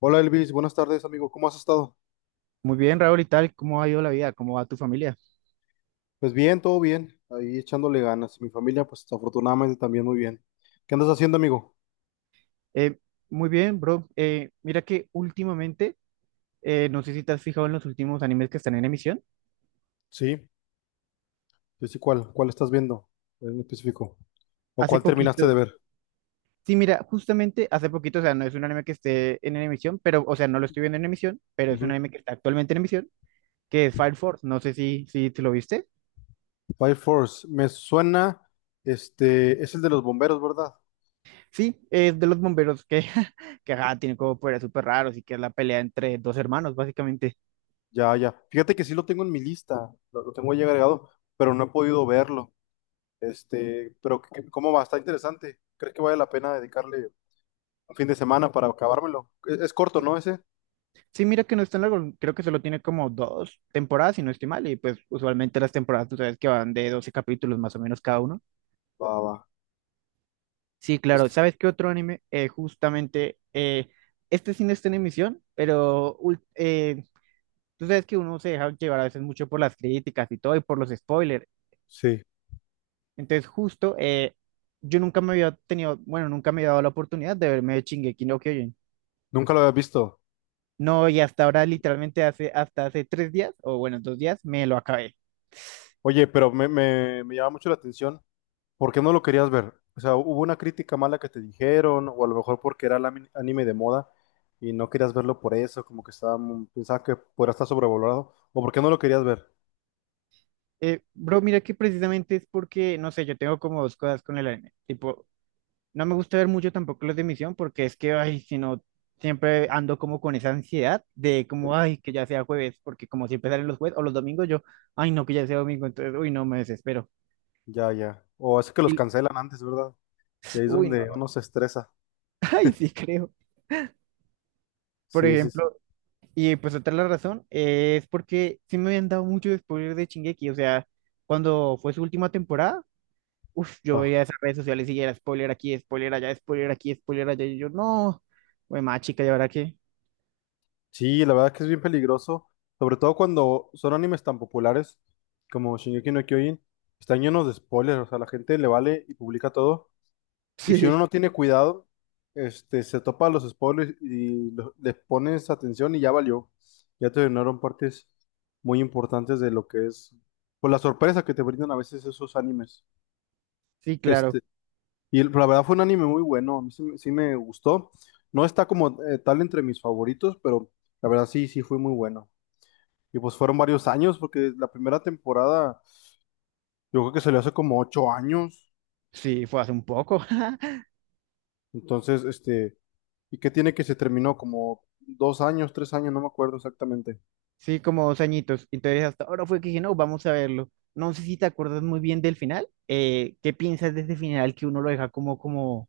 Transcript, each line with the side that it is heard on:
left: Hola Elvis, buenas tardes amigo, ¿cómo has estado?
right: Muy bien, Raúl, ¿y tal? ¿Cómo ha ido la vida? ¿Cómo va tu familia?
left: Pues bien, todo bien, ahí echándole ganas. Mi familia, pues afortunadamente también muy bien. ¿Qué andas haciendo amigo?
right: Eh, Muy bien, bro. Mira que últimamente, no sé si te has fijado en los últimos animes que están en emisión.
left: Sí, sí, sí, ¿cuál? ¿Cuál estás viendo en específico? ¿O
right: Hace
left: cuál terminaste de
right: poquito,
left: ver?
right: sí, mira, justamente hace poquito, o sea, no es un anime que esté en emisión, pero, o sea, no lo estoy viendo en emisión, pero es un
left: Ujú.
right: anime que está actualmente en emisión, que es Fire Force. No sé si te lo viste.
left: Fire Force, me suena, es el de los bomberos, ¿verdad?
right: Sí, es de los bomberos que, que ajá, tienen como poderes súper raros y que es la pelea entre dos hermanos, básicamente.
left: Ya, ya. Fíjate que sí lo tengo en mi lista, lo tengo ahí agregado, pero no he podido verlo. Pero ¿cómo va? Está interesante. ¿Crees que vale la pena dedicarle un fin de semana para acabármelo? Es corto, ¿no? Ese.
right: Sí, mira que no es tan largo, creo que solo tiene como dos temporadas, si no estoy mal, y pues usualmente las temporadas, tú sabes que van de 12 capítulos más o menos cada uno.
left: Va, va.
right: Sí, claro,
left: Pues
right: ¿sabes qué otro anime? Justamente, este sí no está en emisión, pero tú sabes que uno se deja llevar a veces mucho por las críticas y todo, y por los spoilers.
left: sí,
right: Entonces, justo, yo nunca me había tenido, bueno, nunca me había dado la oportunidad de verme Shingeki no Kyojin.
left: nunca lo había visto.
right: No, y hasta ahora, literalmente hace, hasta hace 3 días, o bueno, 2 días, me lo acabé.
left: Oye, pero me llama mucho la atención. ¿Por qué no lo querías ver? O sea, ¿hubo una crítica mala que te dijeron? O a lo mejor porque era anime de moda y no querías verlo por eso, como que estaba, pensaba que podría estar sobrevalorado. ¿O por qué no lo querías ver?
right: Bro, mira que precisamente es porque, no sé, yo tengo como dos cosas con el anime. Tipo, no me gusta ver mucho tampoco los de misión porque es que, ay, si no, siempre ando como con esa ansiedad de como, ay, que ya sea jueves, porque como siempre salen los jueves o los domingos, yo, ay, no, que ya sea domingo, entonces, uy, no, me desespero.
left: Ya, ya. O es que los
right: Y,
left: cancelan antes, ¿verdad? Y ahí es
right: uy, no,
left: donde
right: no,
left: uno se estresa.
right: ay, sí, creo. Por
left: Sí, sí, sí.
right: ejemplo, y pues otra la razón es porque sí me habían dado mucho spoiler de Shingeki, o sea, cuando fue su última temporada. Uf, yo
left: Ah.
right: veía esas redes sociales y era spoiler aquí, spoiler allá, spoiler aquí, spoiler allá. Y yo, no, güey, más chica, ¿y ahora qué?
left: Sí, la verdad es que es bien peligroso, sobre todo cuando son animes tan populares como Shingeki no Kyojin, están llenos de spoilers, o sea, la gente le vale y publica todo, y si uno
right: Sí,
left: no tiene cuidado, se topa los spoilers y le pones atención y ya valió, ya te dieron partes muy importantes de lo que es, por la sorpresa que te brindan a veces esos animes,
right: sí,
left: este,
right: claro.
left: y la verdad fue un anime muy bueno, a mí sí me gustó, no está como tal entre mis favoritos, pero la verdad sí, sí fue muy bueno. Y pues fueron varios años, porque la primera temporada, yo creo que salió hace como 8 años.
right: Sí, fue hace un poco.
left: Entonces, ¿y qué tiene que se terminó? Como 2 años, 3 años, no me acuerdo exactamente.
right: Sí, como dos añitos. Entonces, hasta ahora fue que dije, no, vamos a verlo. No sé si te acuerdas muy bien del final. ¿Qué piensas de ese final que uno lo deja como,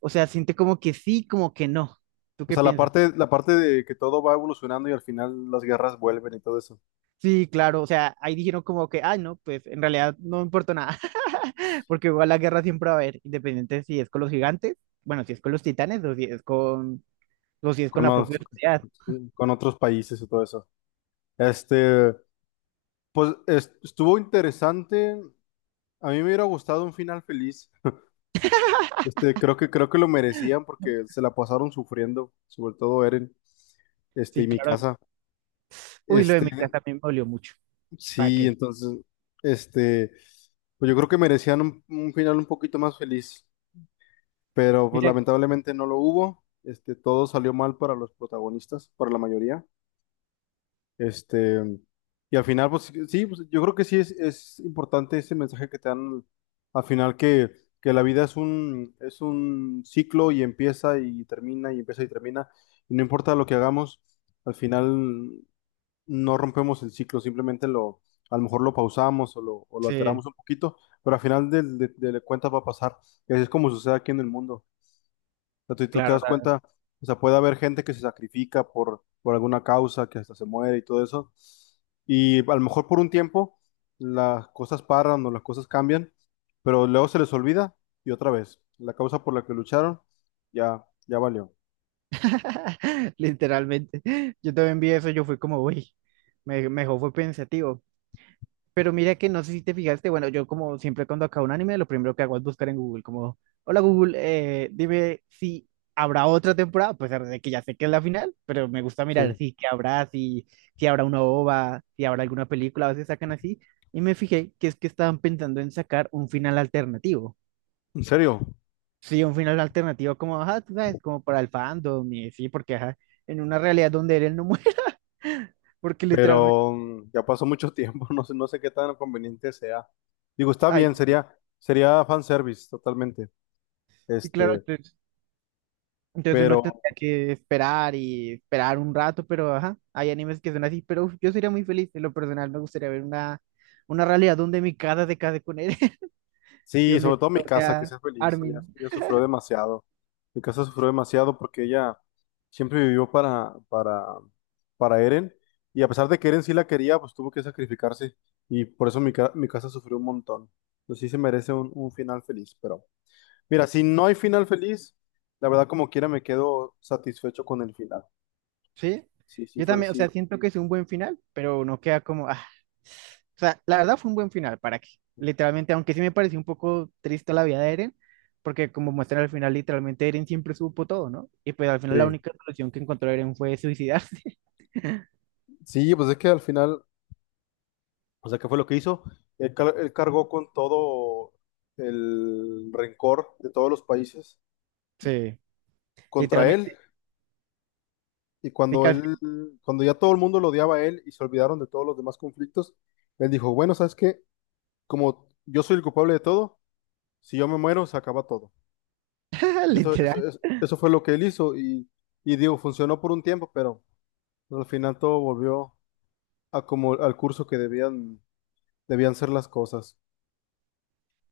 right: o sea, siente como que sí, como que no? ¿Tú
left: O
right: qué
left: sea,
right: piensas?
left: la parte de que todo va evolucionando y al final las guerras vuelven y todo eso.
right: Sí, claro, o sea, ahí dijeron como que, ay, no, pues en realidad no importa nada. Porque igual la guerra siempre va a haber, independiente si es con los gigantes, bueno, si es con los titanes o si es con, o si es con
left: Con
right: la propia
left: los-
right: sociedad.
left: sí, con otros países y todo eso. Este, pues estuvo interesante. A mí me hubiera gustado un final feliz. Creo que lo merecían porque se la pasaron sufriendo, sobre todo Eren,
right: Sí,
left: y mi.
right: claro. Uy, lo de
left: Este,
right: mi casa también me dolió mucho. ¿Para
left: sí,
right: qué?
left: entonces, este, pues yo creo que merecían un final un poquito más feliz, pero pues
right: Mira,
left: lamentablemente no lo hubo. Todo salió mal para los protagonistas, para la mayoría. Este, y al final, pues sí, pues, yo creo que sí es importante ese mensaje que te dan al final que la vida es es un ciclo y empieza y termina y empieza y termina. Y no importa lo que hagamos, al final no rompemos el ciclo, a lo mejor lo pausamos o lo
right: sí,
left: alteramos un poquito, pero al final cuentas va a pasar. Y así es como sucede aquí en el mundo. O sea, tú te
right: claro,
left: das cuenta, o sea, puede haber gente que se sacrifica por alguna causa, que hasta se muere y todo eso. Y a lo mejor por un tiempo las cosas paran o las cosas cambian, pero luego se les olvida y otra vez, la causa por la que lucharon ya, ya valió.
right: literalmente. Yo también vi eso, yo fui como, uy, me dejó, fue pensativo. Pero mira que no sé si te fijaste, bueno, yo como siempre cuando acabo un anime, lo primero que hago es buscar en Google, como, hola Google, dime si habrá otra temporada, pues, a pesar de que ya sé que es la final, pero me gusta mirar
left: Sí.
right: si que habrá, si habrá una OVA, si habrá alguna película, a veces sacan así, y me fijé que es que estaban pensando en sacar un final alternativo.
left: En serio.
right: Sí, un final alternativo como, ajá, tú sabes, como para el fandom, y sí, porque ajá, en una realidad donde él no muere, porque literalmente,
left: Pero ya pasó mucho tiempo, no sé, no sé qué tan conveniente sea. Digo, está bien,
right: ay,
left: sería, sería fanservice totalmente.
right: y claro,
left: Este,
right: entonces uno
left: pero
right: tendría que esperar y esperar un rato, pero ajá, hay animes que son así, pero uf, yo sería muy feliz, en lo personal me gustaría ver una realidad donde mi casa se case con él y
left: sí,
right: un
left: sobre todo mi
right: director
left: casa, que
right: sea
left: sea feliz. Ella,
right: Armin,
left: ella sufrió demasiado. Mi casa sufrió demasiado porque ella siempre vivió para Eren. Y a pesar de que Eren sí la quería, pues tuvo que sacrificarse. Y por eso mi casa sufrió un montón. Pues sí se merece un final feliz, pero. Mira, si no hay final feliz, la verdad como quiera me quedo satisfecho con el final.
right: ¿sí?
left: Sí, sí
right: Yo
left: fue,
right: también, o sea,
left: sí.
right: siento que es un buen final, pero no queda como, ah, o sea, la verdad fue un buen final, ¿para qué? Literalmente, aunque sí me pareció un poco triste la vida de Eren, porque como muestran al final, literalmente Eren siempre supo todo, ¿no? Y pues al final la
left: Sí,
right: única solución que encontró Eren fue suicidarse.
left: sí, pues es que al final, o sea, ¿qué fue lo que hizo? Él cargó con todo el rencor de todos los países
right: Sí,
left: contra él
right: literalmente,
left: y
right: sí que
left: cuando ya todo el mundo lo odiaba a él y se olvidaron de todos los demás conflictos, él dijo, bueno, ¿sabes qué? Como yo soy el culpable de todo, si yo me muero, se acaba todo.
right: literal.
left: Eso fue lo que él hizo y digo, funcionó por un tiempo, pero... Al final todo volvió a como al curso que debían ser las cosas.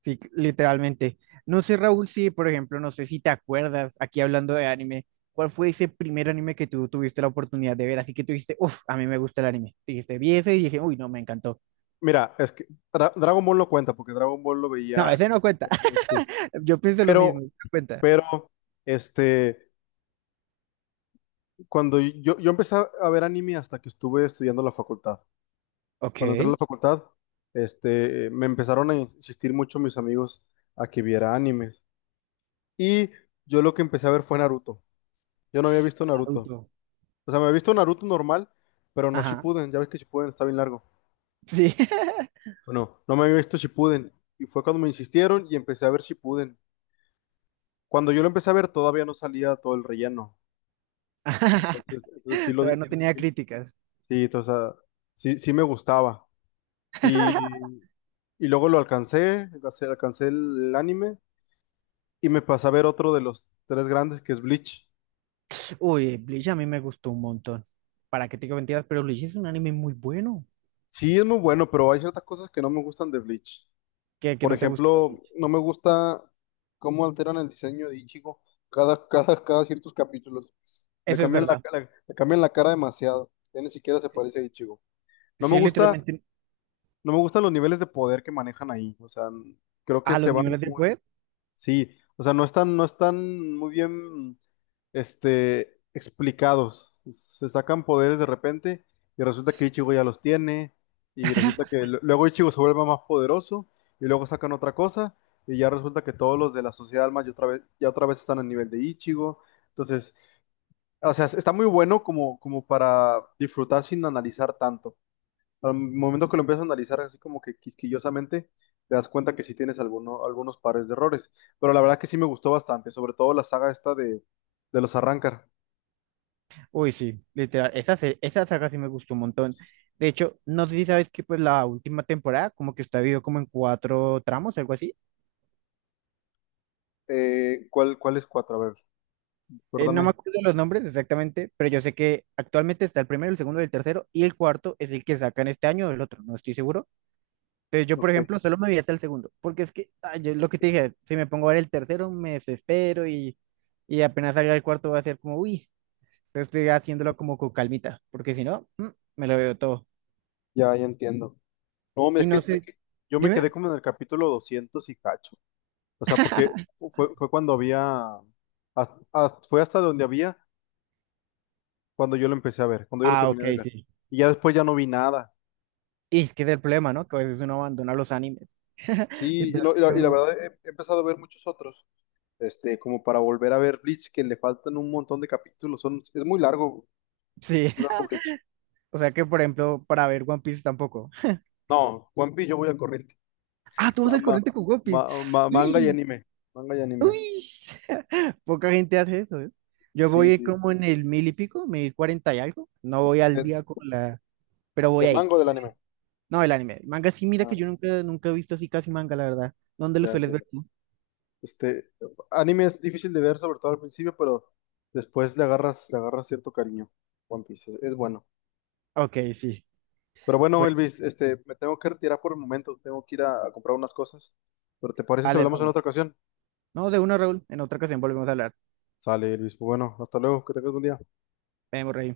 right: Sí, literalmente. No sé, Raúl, si, por ejemplo, no sé si te acuerdas, aquí hablando de anime, ¿cuál fue ese primer anime que tú tuviste la oportunidad de ver? Así que tú dijiste, uff, a mí me gusta el anime. Dijiste, vi ese y dije, uy, no, me encantó.
left: Mira, es que Dragon Ball no cuenta porque Dragon Ball lo
right: No,
left: veía,
right: ese no cuenta.
left: este,
right: Yo pienso lo
left: pero,
right: mismo, no cuenta.
left: pero, este, cuando yo empecé a ver anime hasta que estuve estudiando en la facultad. Cuando entré a
right: Ok.
left: la facultad, me empezaron a insistir mucho mis amigos a que viera animes. Y yo lo que empecé a ver fue Naruto. Yo no había visto Naruto.
right: Auto.
left: O sea, me había visto Naruto normal, pero no
right: Ajá.
left: Shippuden. Ya ves que Shippuden está bien largo.
right: Sí.
left: Bueno, no me había visto Shippuden y fue cuando me insistieron y empecé a ver Shippuden. Cuando yo lo empecé a ver todavía no salía todo el relleno, entonces sí
right: Todavía no
left: sí,
right: tenía
left: sí,
right: críticas.
left: sí, o sea, sí, sí me gustaba y, y luego lo alcancé el anime y me pasé a ver otro de los tres grandes que es Bleach.
right: Uy, Bleach a mí me gustó un montón. ¿Para qué te digo mentiras? Pero Bleach es un anime muy bueno.
left: Sí, es muy bueno, pero hay ciertas cosas que no me gustan de Bleach.
right: Que
left: Por
right: no te gustó
left: ejemplo,
right: Bleach.
left: no me gusta cómo alteran el diseño de Ichigo cada ciertos capítulos. Le
right: Eso es
left: cambian la
right: verdad.
left: cara, le cambian la cara demasiado. Ya ni siquiera se parece a Ichigo. No me
right: Sí,
left: gusta,
right: literalmente.
left: no me gustan los niveles de poder que manejan ahí. O sea, creo que
right: A
left: se
right: los
left: van
right: niveles de
left: muy.
right: web,
left: Sí, o sea, no están, no están muy bien, explicados. Se sacan poderes de repente y resulta que Ichigo ya los tiene y resulta que luego Ichigo se vuelve más poderoso y luego sacan otra cosa y ya resulta que todos los de la Sociedad Alma ya otra vez están a nivel de Ichigo. Entonces, o sea, está muy bueno como, como para disfrutar sin analizar tanto. Al momento que lo empiezas a analizar así como que quisquillosamente, te das cuenta que sí tienes algunos pares de errores. Pero la verdad que sí me gustó bastante, sobre todo la saga esta de los Arrancar.
right: uy, sí, literal, esa saga sí me gustó un montón. De hecho, no sé si sabes que pues la última temporada como que está dividido como en cuatro tramos, algo así.
left: ¿Cuál, cuál es cuatro? A ver,
right: No me
left: recuérdame.
right: acuerdo los nombres exactamente, pero yo sé que actualmente está el primero, el segundo, el tercero y el cuarto es el que sacan este año o el otro, no estoy seguro. Entonces yo, por
left: Ok,
right: ejemplo, solo me vi hasta el segundo, porque es que, ay, lo que te dije, si me pongo a ver el tercero me desespero y apenas salga el cuarto va a ser como, uy, entonces estoy haciéndolo como con calmita, porque si no, mm, me lo veo todo.
left: ya, ya entiendo. No, mira,
right: Y no
left: es
right: sé,
left: que yo me
right: dime.
left: quedé como en el capítulo 200 y cacho. O sea, porque fue, fue cuando había, fue hasta donde había cuando yo lo empecé a ver, cuando yo lo
right: Ah,
left: terminé
right: ok,
left: de ver.
right: sí.
left: Y ya después ya no vi nada.
right: Y es que es el problema, ¿no? Que a veces uno abandona los animes.
left: Sí,
right: Literalmente
left: y la
right: uno.
left: verdad he empezado a ver muchos otros. Como para volver a ver Bleach, que le faltan un montón de capítulos. Es
right: Sí.
left: muy largo Bleach.
right: O sea que, por ejemplo, para ver One Piece tampoco.
left: No, One Piece yo voy al corriente.
right: Ah, tú vas
left: Ma-
right: al
left: ma-
right: corriente con One Piece.
left: manga y
right: Uy,
left: anime. Manga y anime.
right: uy. Poca gente hace eso, ¿eh? Yo
left: Sí,
right: voy
left: sí.
right: como en el mil y pico, 1040 y algo. No voy al
left: De-
right: día con la. Pero voy
left: del
right: ahí.
left: mango del anime.
right: No, el anime. Manga sí, mira que
left: Ah,
right: yo nunca he visto así casi manga, la verdad. ¿Dónde lo
left: ya
right: sueles ver
left: entiendo.
right: tú?
left: Este, anime es difícil de ver, sobre todo al principio, pero después le agarras cierto cariño. One Piece es bueno.
right: Ok, sí.
left: Pero bueno,
right: Pues,
left: Elvis, me tengo que retirar por el momento. Tengo que ir a comprar unas cosas. Pero ¿te parece si
right: dale,
left: hablamos en
right: Raúl.
left: otra ocasión?
right: No, de uno, Raúl. En otra ocasión volvemos a hablar.
left: Sale, Elvis. Pues Bueno, hasta luego. Que tengas buen día.
right: Vemos, Rey.